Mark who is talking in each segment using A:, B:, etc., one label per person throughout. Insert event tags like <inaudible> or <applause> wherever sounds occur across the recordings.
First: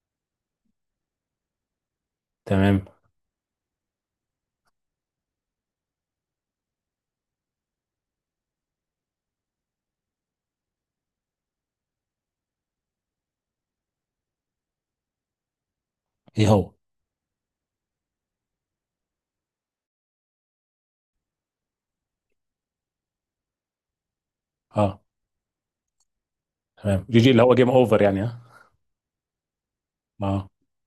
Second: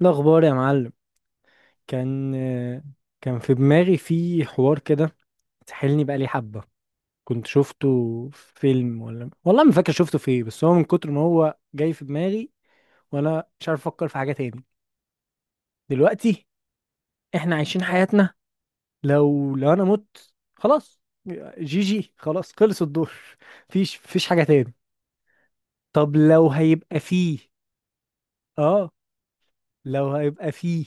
A: الأخبار يا معلم. كان
B: تمام.
A: كان في دماغي في حوار كده، سحلني بقالي حبة. كنت شفته في فيلم، ولا والله ما فاكر شفته في ايه، بس هو من كتر ما هو جاي في دماغي وأنا مش عارف أفكر في حاجة تاني دلوقتي.
B: ايه هو؟
A: إحنا عايشين حياتنا، لو أنا مت خلاص، جي جي، خلاص خلص الدور، مفيش حاجة تاني.
B: اه.
A: طب لو هيبقى
B: تمام، جي جي
A: فيه.
B: اللي هو جيم اوفر، يعني، ها.
A: آه، لو
B: اه،
A: هيبقى فيه،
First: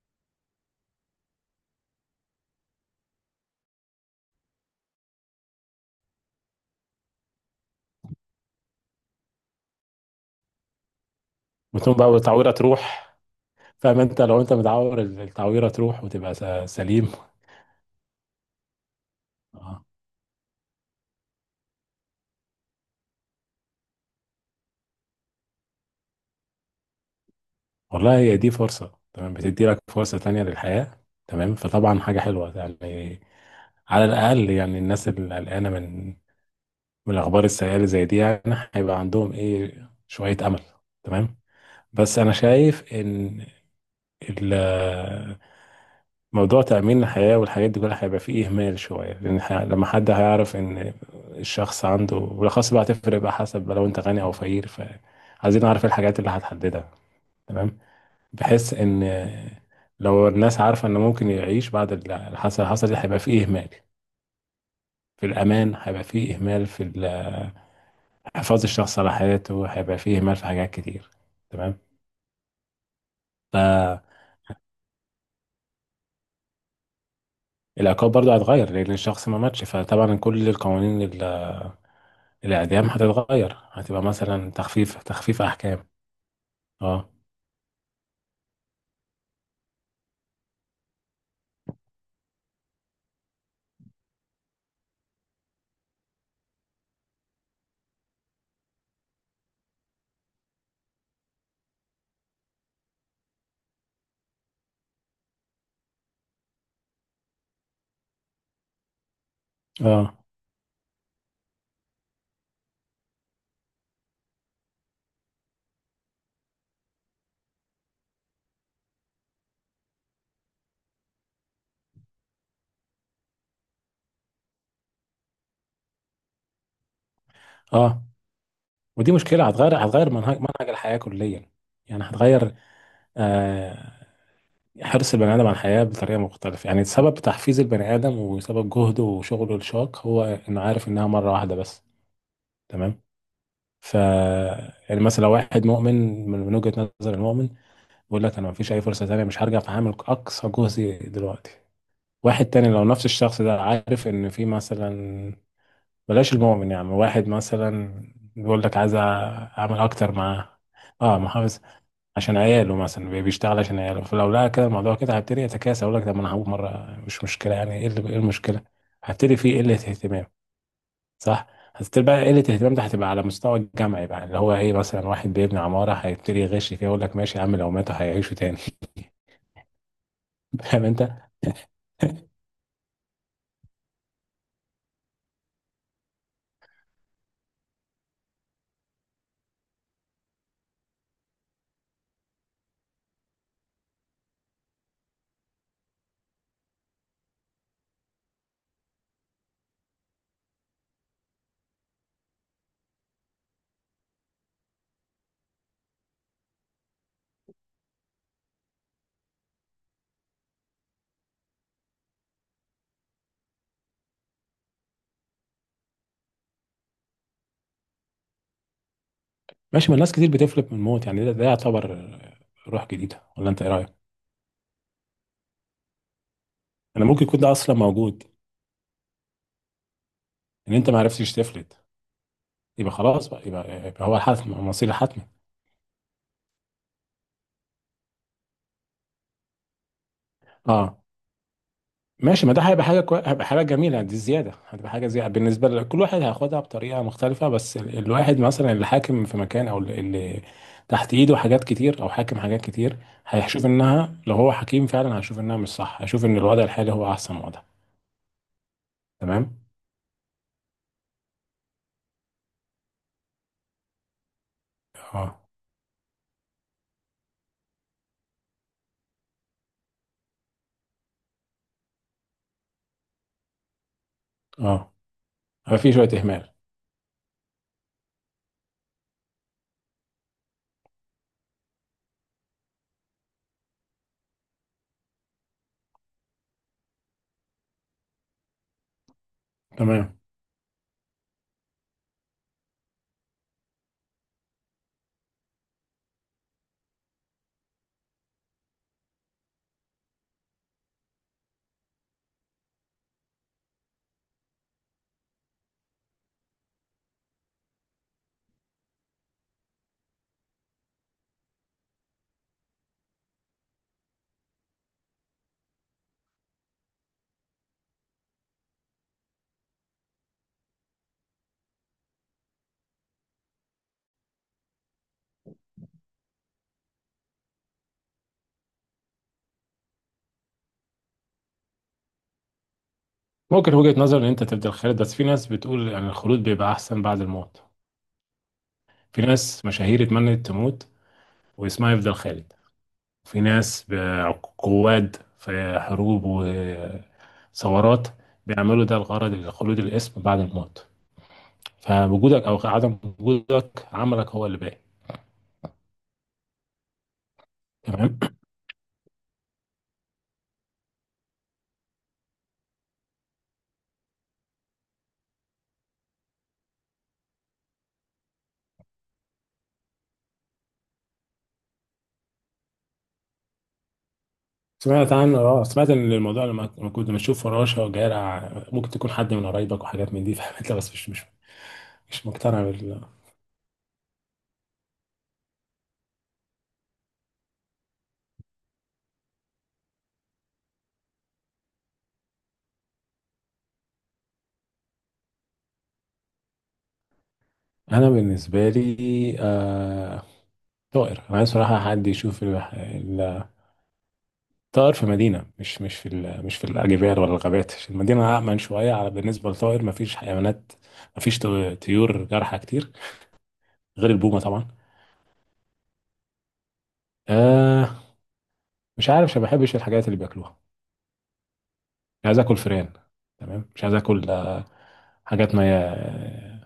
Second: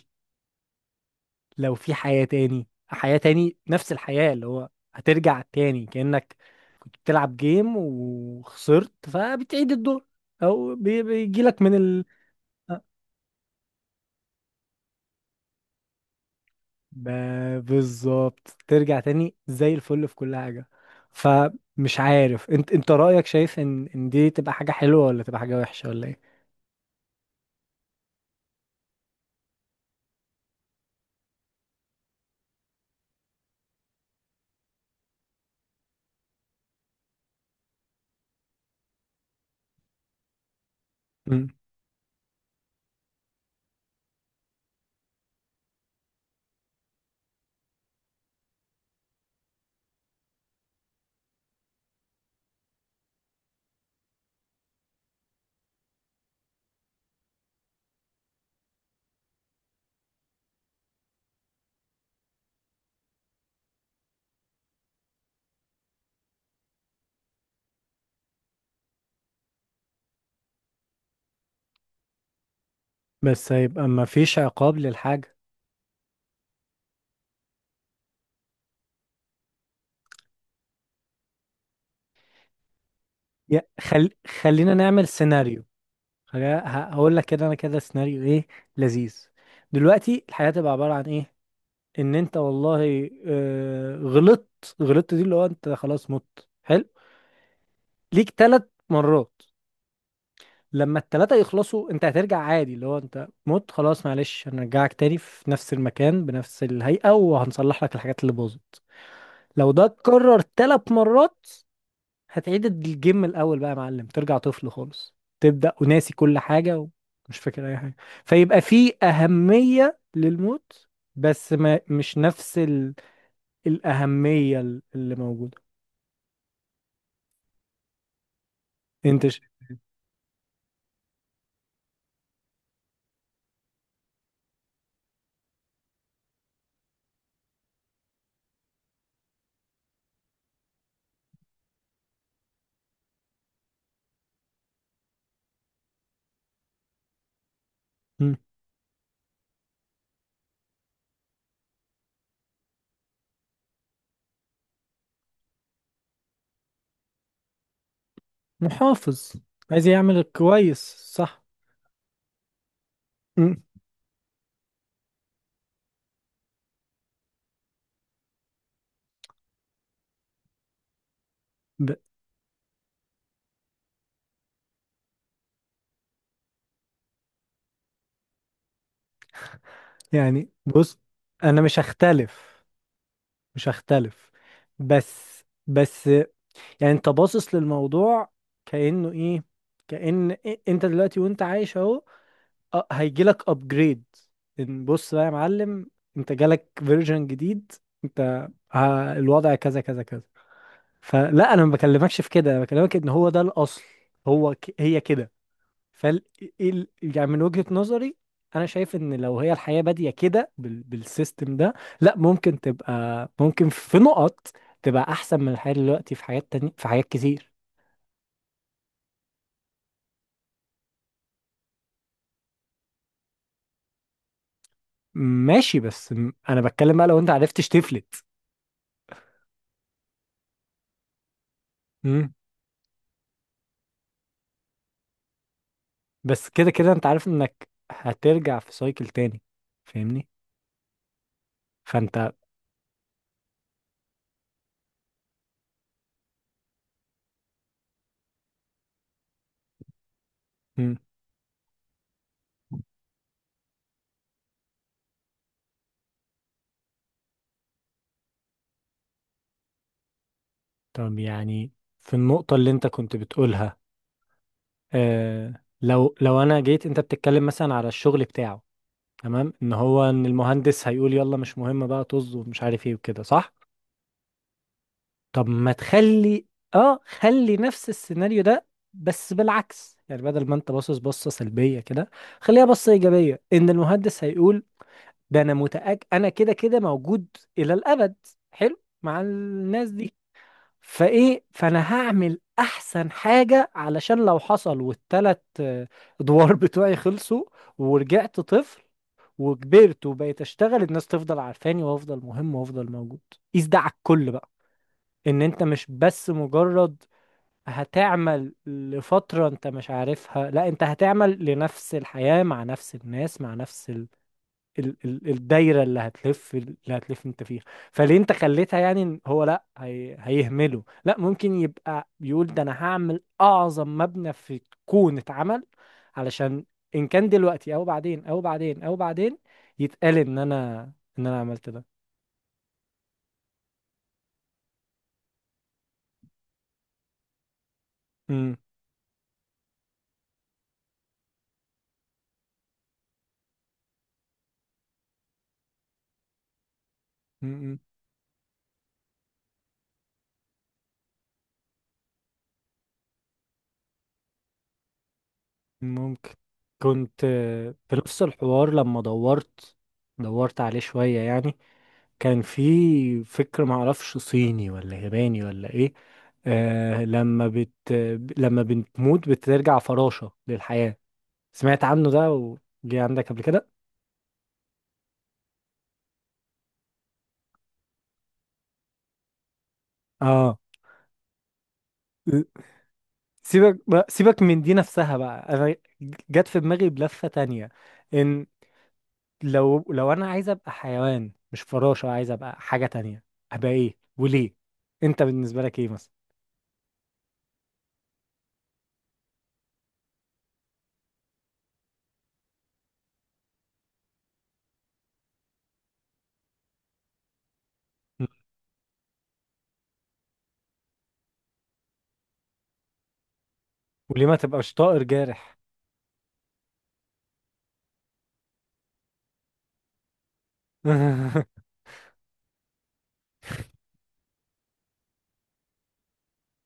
A: لو في حياة تاني، حياة تاني، نفس الحياة اللي هو هترجع تاني كأنك كنت بتلعب جيم وخسرت فبتعيد الدور، او بيجيلك من
B: وتقوم
A: ال
B: بقى والتعويره
A: آه،
B: تروح. فاهم انت؟ لو انت متعور التعويره تروح وتبقى سليم.
A: بالظبط ترجع تاني زي
B: اه،
A: الفل في كل حاجة. فمش عارف انت، رأيك، شايف ان دي تبقى حاجة حلوة ولا تبقى حاجة وحشة ولا ايه؟
B: والله هي دي فرصه، تمام، بتدي لك فرصه تانية للحياه. تمام، فطبعا حاجه حلوه يعني. على الاقل يعني الناس اللي قلقانه من الاخبار السيئه اللي زي دي، يعني هيبقى عندهم ايه شويه امل. تمام.
A: مم.
B: بس انا شايف ان ال- موضوع تأمين الحياة والحاجات دي كلها هيبقى فيه إهمال شوية، لأن لما حد هيعرف إن الشخص عنده بالأخص بقى هتفرق بقى حسب بقى لو أنت غني أو فقير، فعايزين نعرف الحاجات اللي هتحددها. تمام، بحيث إن لو الناس عارفة إن ممكن يعيش بعد اللي حصل حصل دي، هيبقى فيه إهمال في الأمان، هيبقى فيه إهمال في حفاظ الشخص على حياته، هيبقى فيه إهمال في حاجات كتير. تمام.
A: بس هيبقى
B: فالعقاب
A: ما فيش عقاب للحاجة.
B: برضه هتغير، لأن الشخص ما ماتش، فطبعا كل القوانين الإعدام هتتغير،
A: يا
B: هتبقى
A: خل...
B: مثلا
A: خلينا
B: تخفيف
A: نعمل سيناريو،
B: أحكام. اه
A: هقول لك كده، انا كده سيناريو ايه؟ لذيذ. دلوقتي الحياة تبقى عبارة عن ايه؟ ان انت، والله، غلطت، دي اللي هو انت خلاص مت، حلو، ليك 3 مرات. لما التلاتة يخلصوا انت هترجع عادي، اللي هو انت مت خلاص، معلش، هنرجعك تاني في نفس المكان بنفس الهيئة وهنصلح لك الحاجات اللي باظت. لو ده
B: اه
A: اتكرر 3 مرات هتعيد الجيم من الاول بقى يا معلم، ترجع طفل خالص، تبدا وناسي كل حاجه ومش فاكر اي حاجه. فيبقى في اهميه للموت، بس ما مش نفس الاهميه اللي موجوده.
B: اه ودي
A: انت ش...
B: مشكلة هتغير منهج الحياة كليا، يعني هتغير، آه، حرص البني آدم على الحياة بطريقة مختلفة. يعني سبب تحفيز البني آدم وسبب جهده وشغله الشاق هو إنه عارف إنها مرة واحدة بس. تمام. ف، يعني مثلا لو واحد مؤمن، من وجهة نظر المؤمن، بيقول
A: مم.
B: لك أنا مفيش أي فرصة تانية، مش هرجع، فهعمل أقصى جهدي دلوقتي. واحد تاني، لو نفس الشخص ده عارف ان في مثلا، بلاش المؤمن، يعني واحد مثلا بيقول لك عايز
A: محافظ.
B: اعمل
A: عايز
B: اكتر
A: يعمل
B: مع،
A: كويس.
B: اه،
A: صح.
B: محافظ، عشان عياله، مثلا بيشتغل
A: مم.
B: عشان عياله، فلو لقى كده الموضوع كده هيبتدي يتكاسل، اقول لك طب ما انا هقول مره مش مشكله، يعني ايه إيه المشكله؟ هبتدي فيه قله اهتمام. صح،
A: ب...
B: هتبتدي بقى قله الاهتمام ده هتبقى على مستوى الجامعي بقى، اللي هو ايه، مثلا واحد بيبني عماره هيبتدي يغش فيها، يقول لك ماشي يا عم، لو ماتوا هيعيشوا تاني.
A: يعني
B: <laughs> فاهم
A: بص،
B: انت؟
A: انا مش هختلف، بس يعني انت باصص للموضوع كانه ايه، انت دلوقتي وانت عايش اهو، هيجي لك ابجريد ان، بص بقى يا معلم، انت جالك فيرجن جديد، انت الوضع كذا كذا كذا. فلا انا ما بكلمكش في كده، انا بكلمك ان هو ده الاصل، هي كده. فال يعني من وجهة نظري انا شايف ان لو هي الحياة بادية كده بالسيستم ده، لا ممكن تبقى، ممكن في نقط تبقى احسن من الحياة دلوقتي في حاجات تانية، في حاجات كتير.
B: ماشي، ما الناس كتير بتفلت من الموت يعني، ده يعتبر روح جديده، ولا انت ايه رايك؟
A: ماشي، بس انا بتكلم
B: انا
A: بقى لو
B: ممكن
A: انت
B: يكون ده
A: عرفتش
B: اصلا
A: تفلت.
B: موجود، ان انت ما عرفتش تفلت يبقى خلاص بقى يبقى هو الحتم، مصير الحتمي.
A: بس كده كده انت عارف انك هترجع في سايكل تاني، فاهمني؟
B: اه.
A: فانت
B: ماشي، ما ده هيبقى حاجه هيبقى حاجه جميله، دي زياده، هتبقى حاجه زياده بالنسبه لكل واحد هياخدها بطريقه مختلفه، بس الواحد مثلا اللي حاكم في مكان، او اللي
A: مم.
B: تحت ايده حاجات كتير او حاكم حاجات كتير، هيشوف انها لو هو حكيم فعلا هيشوف انها مش صح، هيشوف ان الوضع الحالي هو احسن وضع. تمام.
A: طب يعني في النقطة اللي انت كنت بتقولها،
B: اه
A: اه، لو انا جيت، انت بتتكلم مثلا على الشغل بتاعه، تمام، ان هو ان المهندس هيقول يلا مش مهم بقى، طز، ومش عارف ايه وكده، صح.
B: اه
A: طب ما
B: هيبقى في شويه
A: تخلي،
B: اهمال.
A: اه، خلي نفس السيناريو ده بس بالعكس، يعني بدل ما انت باصص بصة سلبية كده خليها بصة إيجابية. إن المهندس هيقول ده، انا متأكد انا كده كده موجود الى الابد، حلو مع الناس دي،
B: تمام.
A: فايه، فانا هعمل احسن حاجة علشان لو حصل والتلات ادوار بتوعي خلصوا ورجعت طفل وكبرت وبقيت اشتغل الناس تفضل عارفاني وافضل مهم وافضل موجود. قيس ده على الكل بقى، ان انت مش بس مجرد هتعمل لفترة انت مش عارفها، لا، انت هتعمل لنفس الحياة مع نفس الناس مع نفس ال ال الدايره اللي هتلف انت فيها. فليه انت خليتها يعني ان هو، لا، هي هيهمله، لا ممكن يبقى بيقول ده، انا هعمل اعظم مبنى في الكون اتعمل علشان، ان كان دلوقتي او بعدين او بعدين او بعدين، يتقال ان انا، عملت ده.
B: ممكن وجهه نظر ان انت تبدأ الخالد، بس في ناس بتقول ان الخلود بيبقى احسن بعد الموت.
A: امم.
B: في ناس مشاهير اتمنت تموت واسمها يفضل خالد. في ناس قواد في حروب
A: امم. إمم.
B: وثورات بيعملوا ده الغرض لخلود الاسم بعد الموت. فوجودك او عدم وجودك، عملك هو اللي باين.
A: ممكن. كنت في
B: تمام.
A: نفس الحوار لما دورت عليه شويه يعني، كان في فكر، معرفش صيني ولا ياباني ولا ايه. آه لما بت لما بتموت بترجع فراشة للحياة، سمعت عنه ده وجي عندك قبل كده؟
B: سمعت عن، اه، سمعت ان الموضوع لما كنت بشوف فراشه وجارع ممكن تكون حد من قرايبك وحاجات من دي،
A: اه.
B: فهمت، بس مش مقتنع بال.
A: سيبك بقى، سيبك من دي نفسها بقى، انا جت في دماغي بلفة تانية، ان لو انا عايز ابقى حيوان، مش فراشة، عايز ابقى حاجة تانية، ابقى ايه وليه؟ انت بالنسبة لك ايه مثلا؟
B: انا بالنسبه لي، آه... طائر. انا عايز صراحه حد يشوف طائر في مدينة، مش في الأجبال ولا الغابات، عشان
A: م.
B: المدينة أأمن شوية على بالنسبة للطائر، مفيش حيوانات، مفيش طيور جارحة كتير، غير
A: وليه ما
B: البومة طبعا.
A: تبقاش طائر جارح؟
B: آه، مش عارف، عشان ما بحبش الحاجات اللي بياكلوها.
A: <laughs>
B: مش عايز آكل فئران. تمام، مش عايز آكل، حاجات ما هي-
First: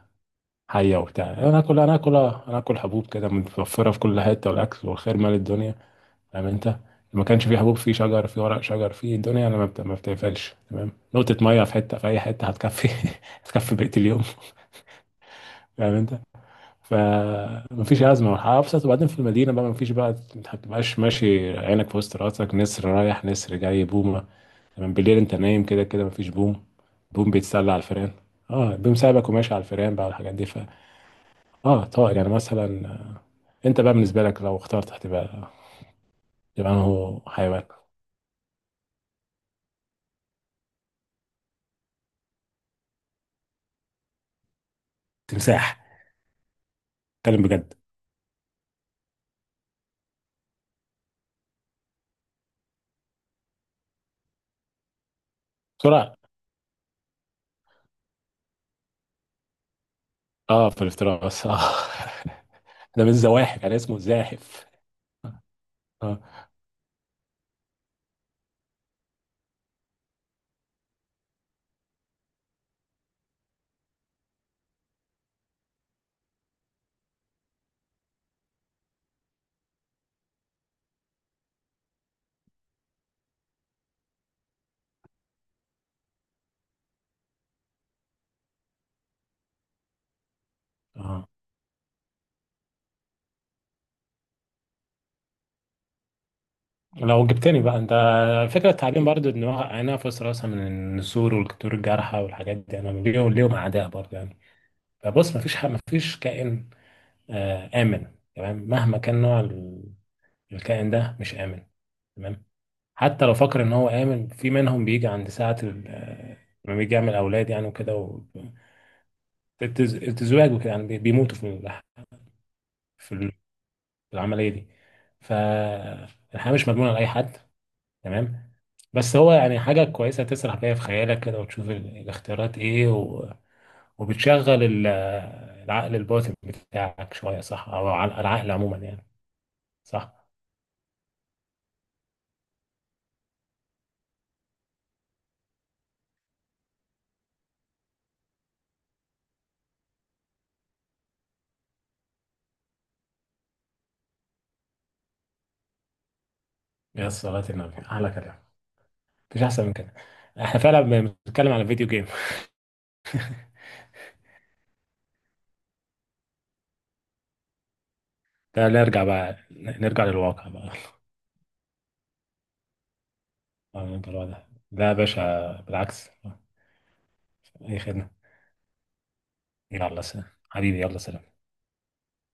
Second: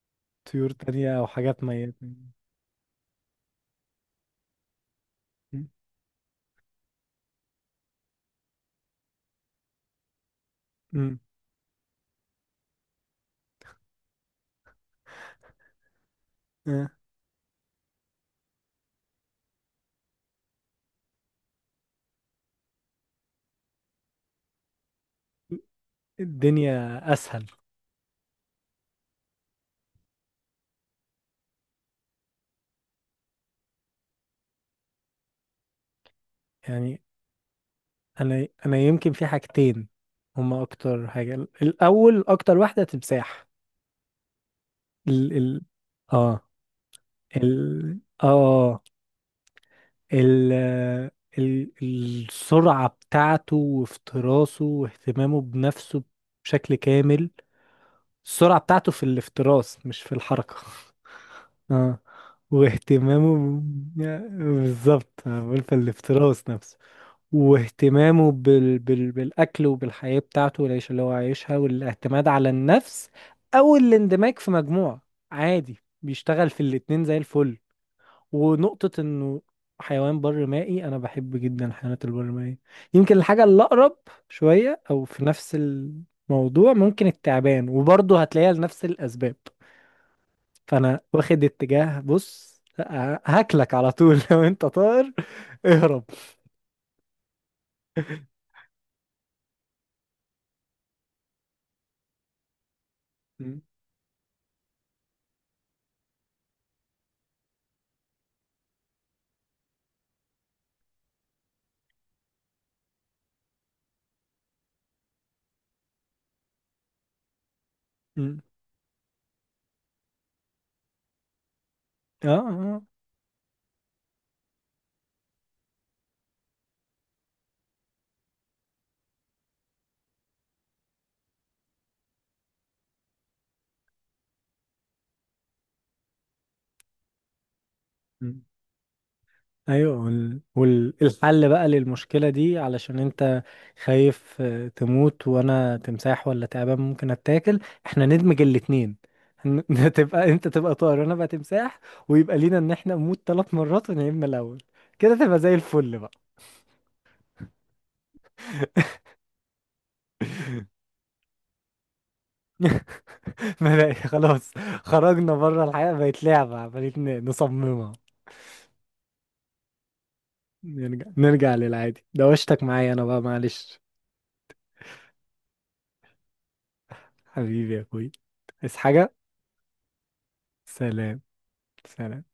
A: طيور
B: حية
A: تانية او
B: وبتاع.
A: حاجات ميتة.
B: أنا آكل حبوب كده متوفرة في كل حتة، والأكل والخير مال الدنيا. فاهم انت؟ ما كانش فيه حبوب فيه شجر، فيه ورق شجر، فيه الدنيا، انا ما بتقفلش. تمام،
A: امم.
B: نقطة مية في حتة في أي حتة هتكفي. <laughs> هتكفي بقية اليوم. فاهم انت؟
A: آه.
B: فمفيش أزمة، والحياة أبسط. وبعدين في المدينة بقى مفيش بقى، انت مبتبقاش ماشي عينك في وسط راسك، نسر رايح نسر جاي بومة. تمام، بالليل انت نايم كده كده مفيش بوم.
A: الدنيا
B: بوم
A: اسهل.
B: بيتسلى على الفيران. اه، بوم سايبك وماشي على الفيران بقى، والحاجات دي. ف، اه، طائر يعني مثلا. انت بقى بالنسبة لك لو اخترت، هتبقى تبقى
A: يعني
B: انه حيوان.
A: انا يمكن في حاجتين هما اكتر حاجة، الاول، اكتر واحدة تمساح. ال ال
B: تمساح؟
A: اه
B: اتكلم
A: ال
B: بجد.
A: اه آه، ال ال السرعة بتاعته وافتراسه واهتمامه بنفسه
B: بسرعة.
A: بشكل كامل، السرعة بتاعته في الافتراس مش في الحركة،
B: اه، في الافتراس، اه.
A: اه،
B: <laughs> ده من
A: واهتمامه
B: الزواحف، يعني اسمه زاحف.
A: بالظبط، أنا بقول في
B: اه.
A: الافتراس نفسه، واهتمامه بالأكل وبالحياة بتاعته والعيشة اللي هو عايشها والاعتماد على النفس أو الاندماج في مجموعة، عادي بيشتغل في الاتنين زي الفل. ونقطة إنه حيوان بر مائي، أنا بحب جدا الحيوانات البر مائية، يمكن الحاجة اللي أقرب شوية، أو في نفس الموضوع ممكن التعبان، وبرضه هتلاقيها لنفس الأسباب. فأنا
B: اه،
A: واخد اتجاه، بص، هاكلك على طول. <laughs> لو أنت طائر اهرب.
B: لو جبتني بقى انت، فكرة التعليم برضو، ان هو انا في راسها من النسور والكتور الجارحة والحاجات دي، انا ليهم
A: م-
B: اعداء برضو يعني. فبص، مفيش مفيش كائن، آه، امن. تمام، مهما كان نوع الكائن ده مش امن. تمام. حتى لو فكر ان هو امن في منهم، بيجي عند ساعة لما بيجي يعمل اولاد يعني وكده، و
A: م-
B: التزواج وكده يعني بيموتوا في
A: آه
B: في العمليه دي. فالحياه مش مضمونه لاي حد. تمام. بس هو يعني حاجه كويسه تسرح بيها في خيالك كده، وتشوف الاختيارات ايه، و... وبتشغل العقل الباطن بتاعك شويه، صح، او
A: آه
B: العقل عموما يعني.
A: ايوه،
B: صح.
A: والحل والحل بقى للمشكله دي، علشان انت خايف تموت وانا تمساح ولا تعبان ممكن اتاكل، احنا ندمج الاتنين. هن- <laughs> انت تبقى طائر وانا بقى تمساح، ويبقى لينا ان احنا نموت 3 مرات ونعيد من الاول، كده تبقى زي الفل بقى.
B: يا صلاة النبي، احلى كلام.
A: <laughs>
B: مفيش احسن من كده. احنا فعلا بنتكلم على فيديو جيم.
A: ما بقى خلاص، خرجنا بره، الحياه بقت لعبه عمالين نصممها.
B: <laughs> ده نرجع للواقع بقى. <laughs>
A: نرجع للعادي، دوشتك معايا انا بقى معلش.
B: آه، نرجع للواقع. ده يا باشا بالعكس.
A: حبيبي
B: اي
A: يا
B: خدمه.
A: اخوي، عايز حاجه؟
B: يلا سلام حبيبي، يلا
A: سلام،
B: سلام.
A: سلام.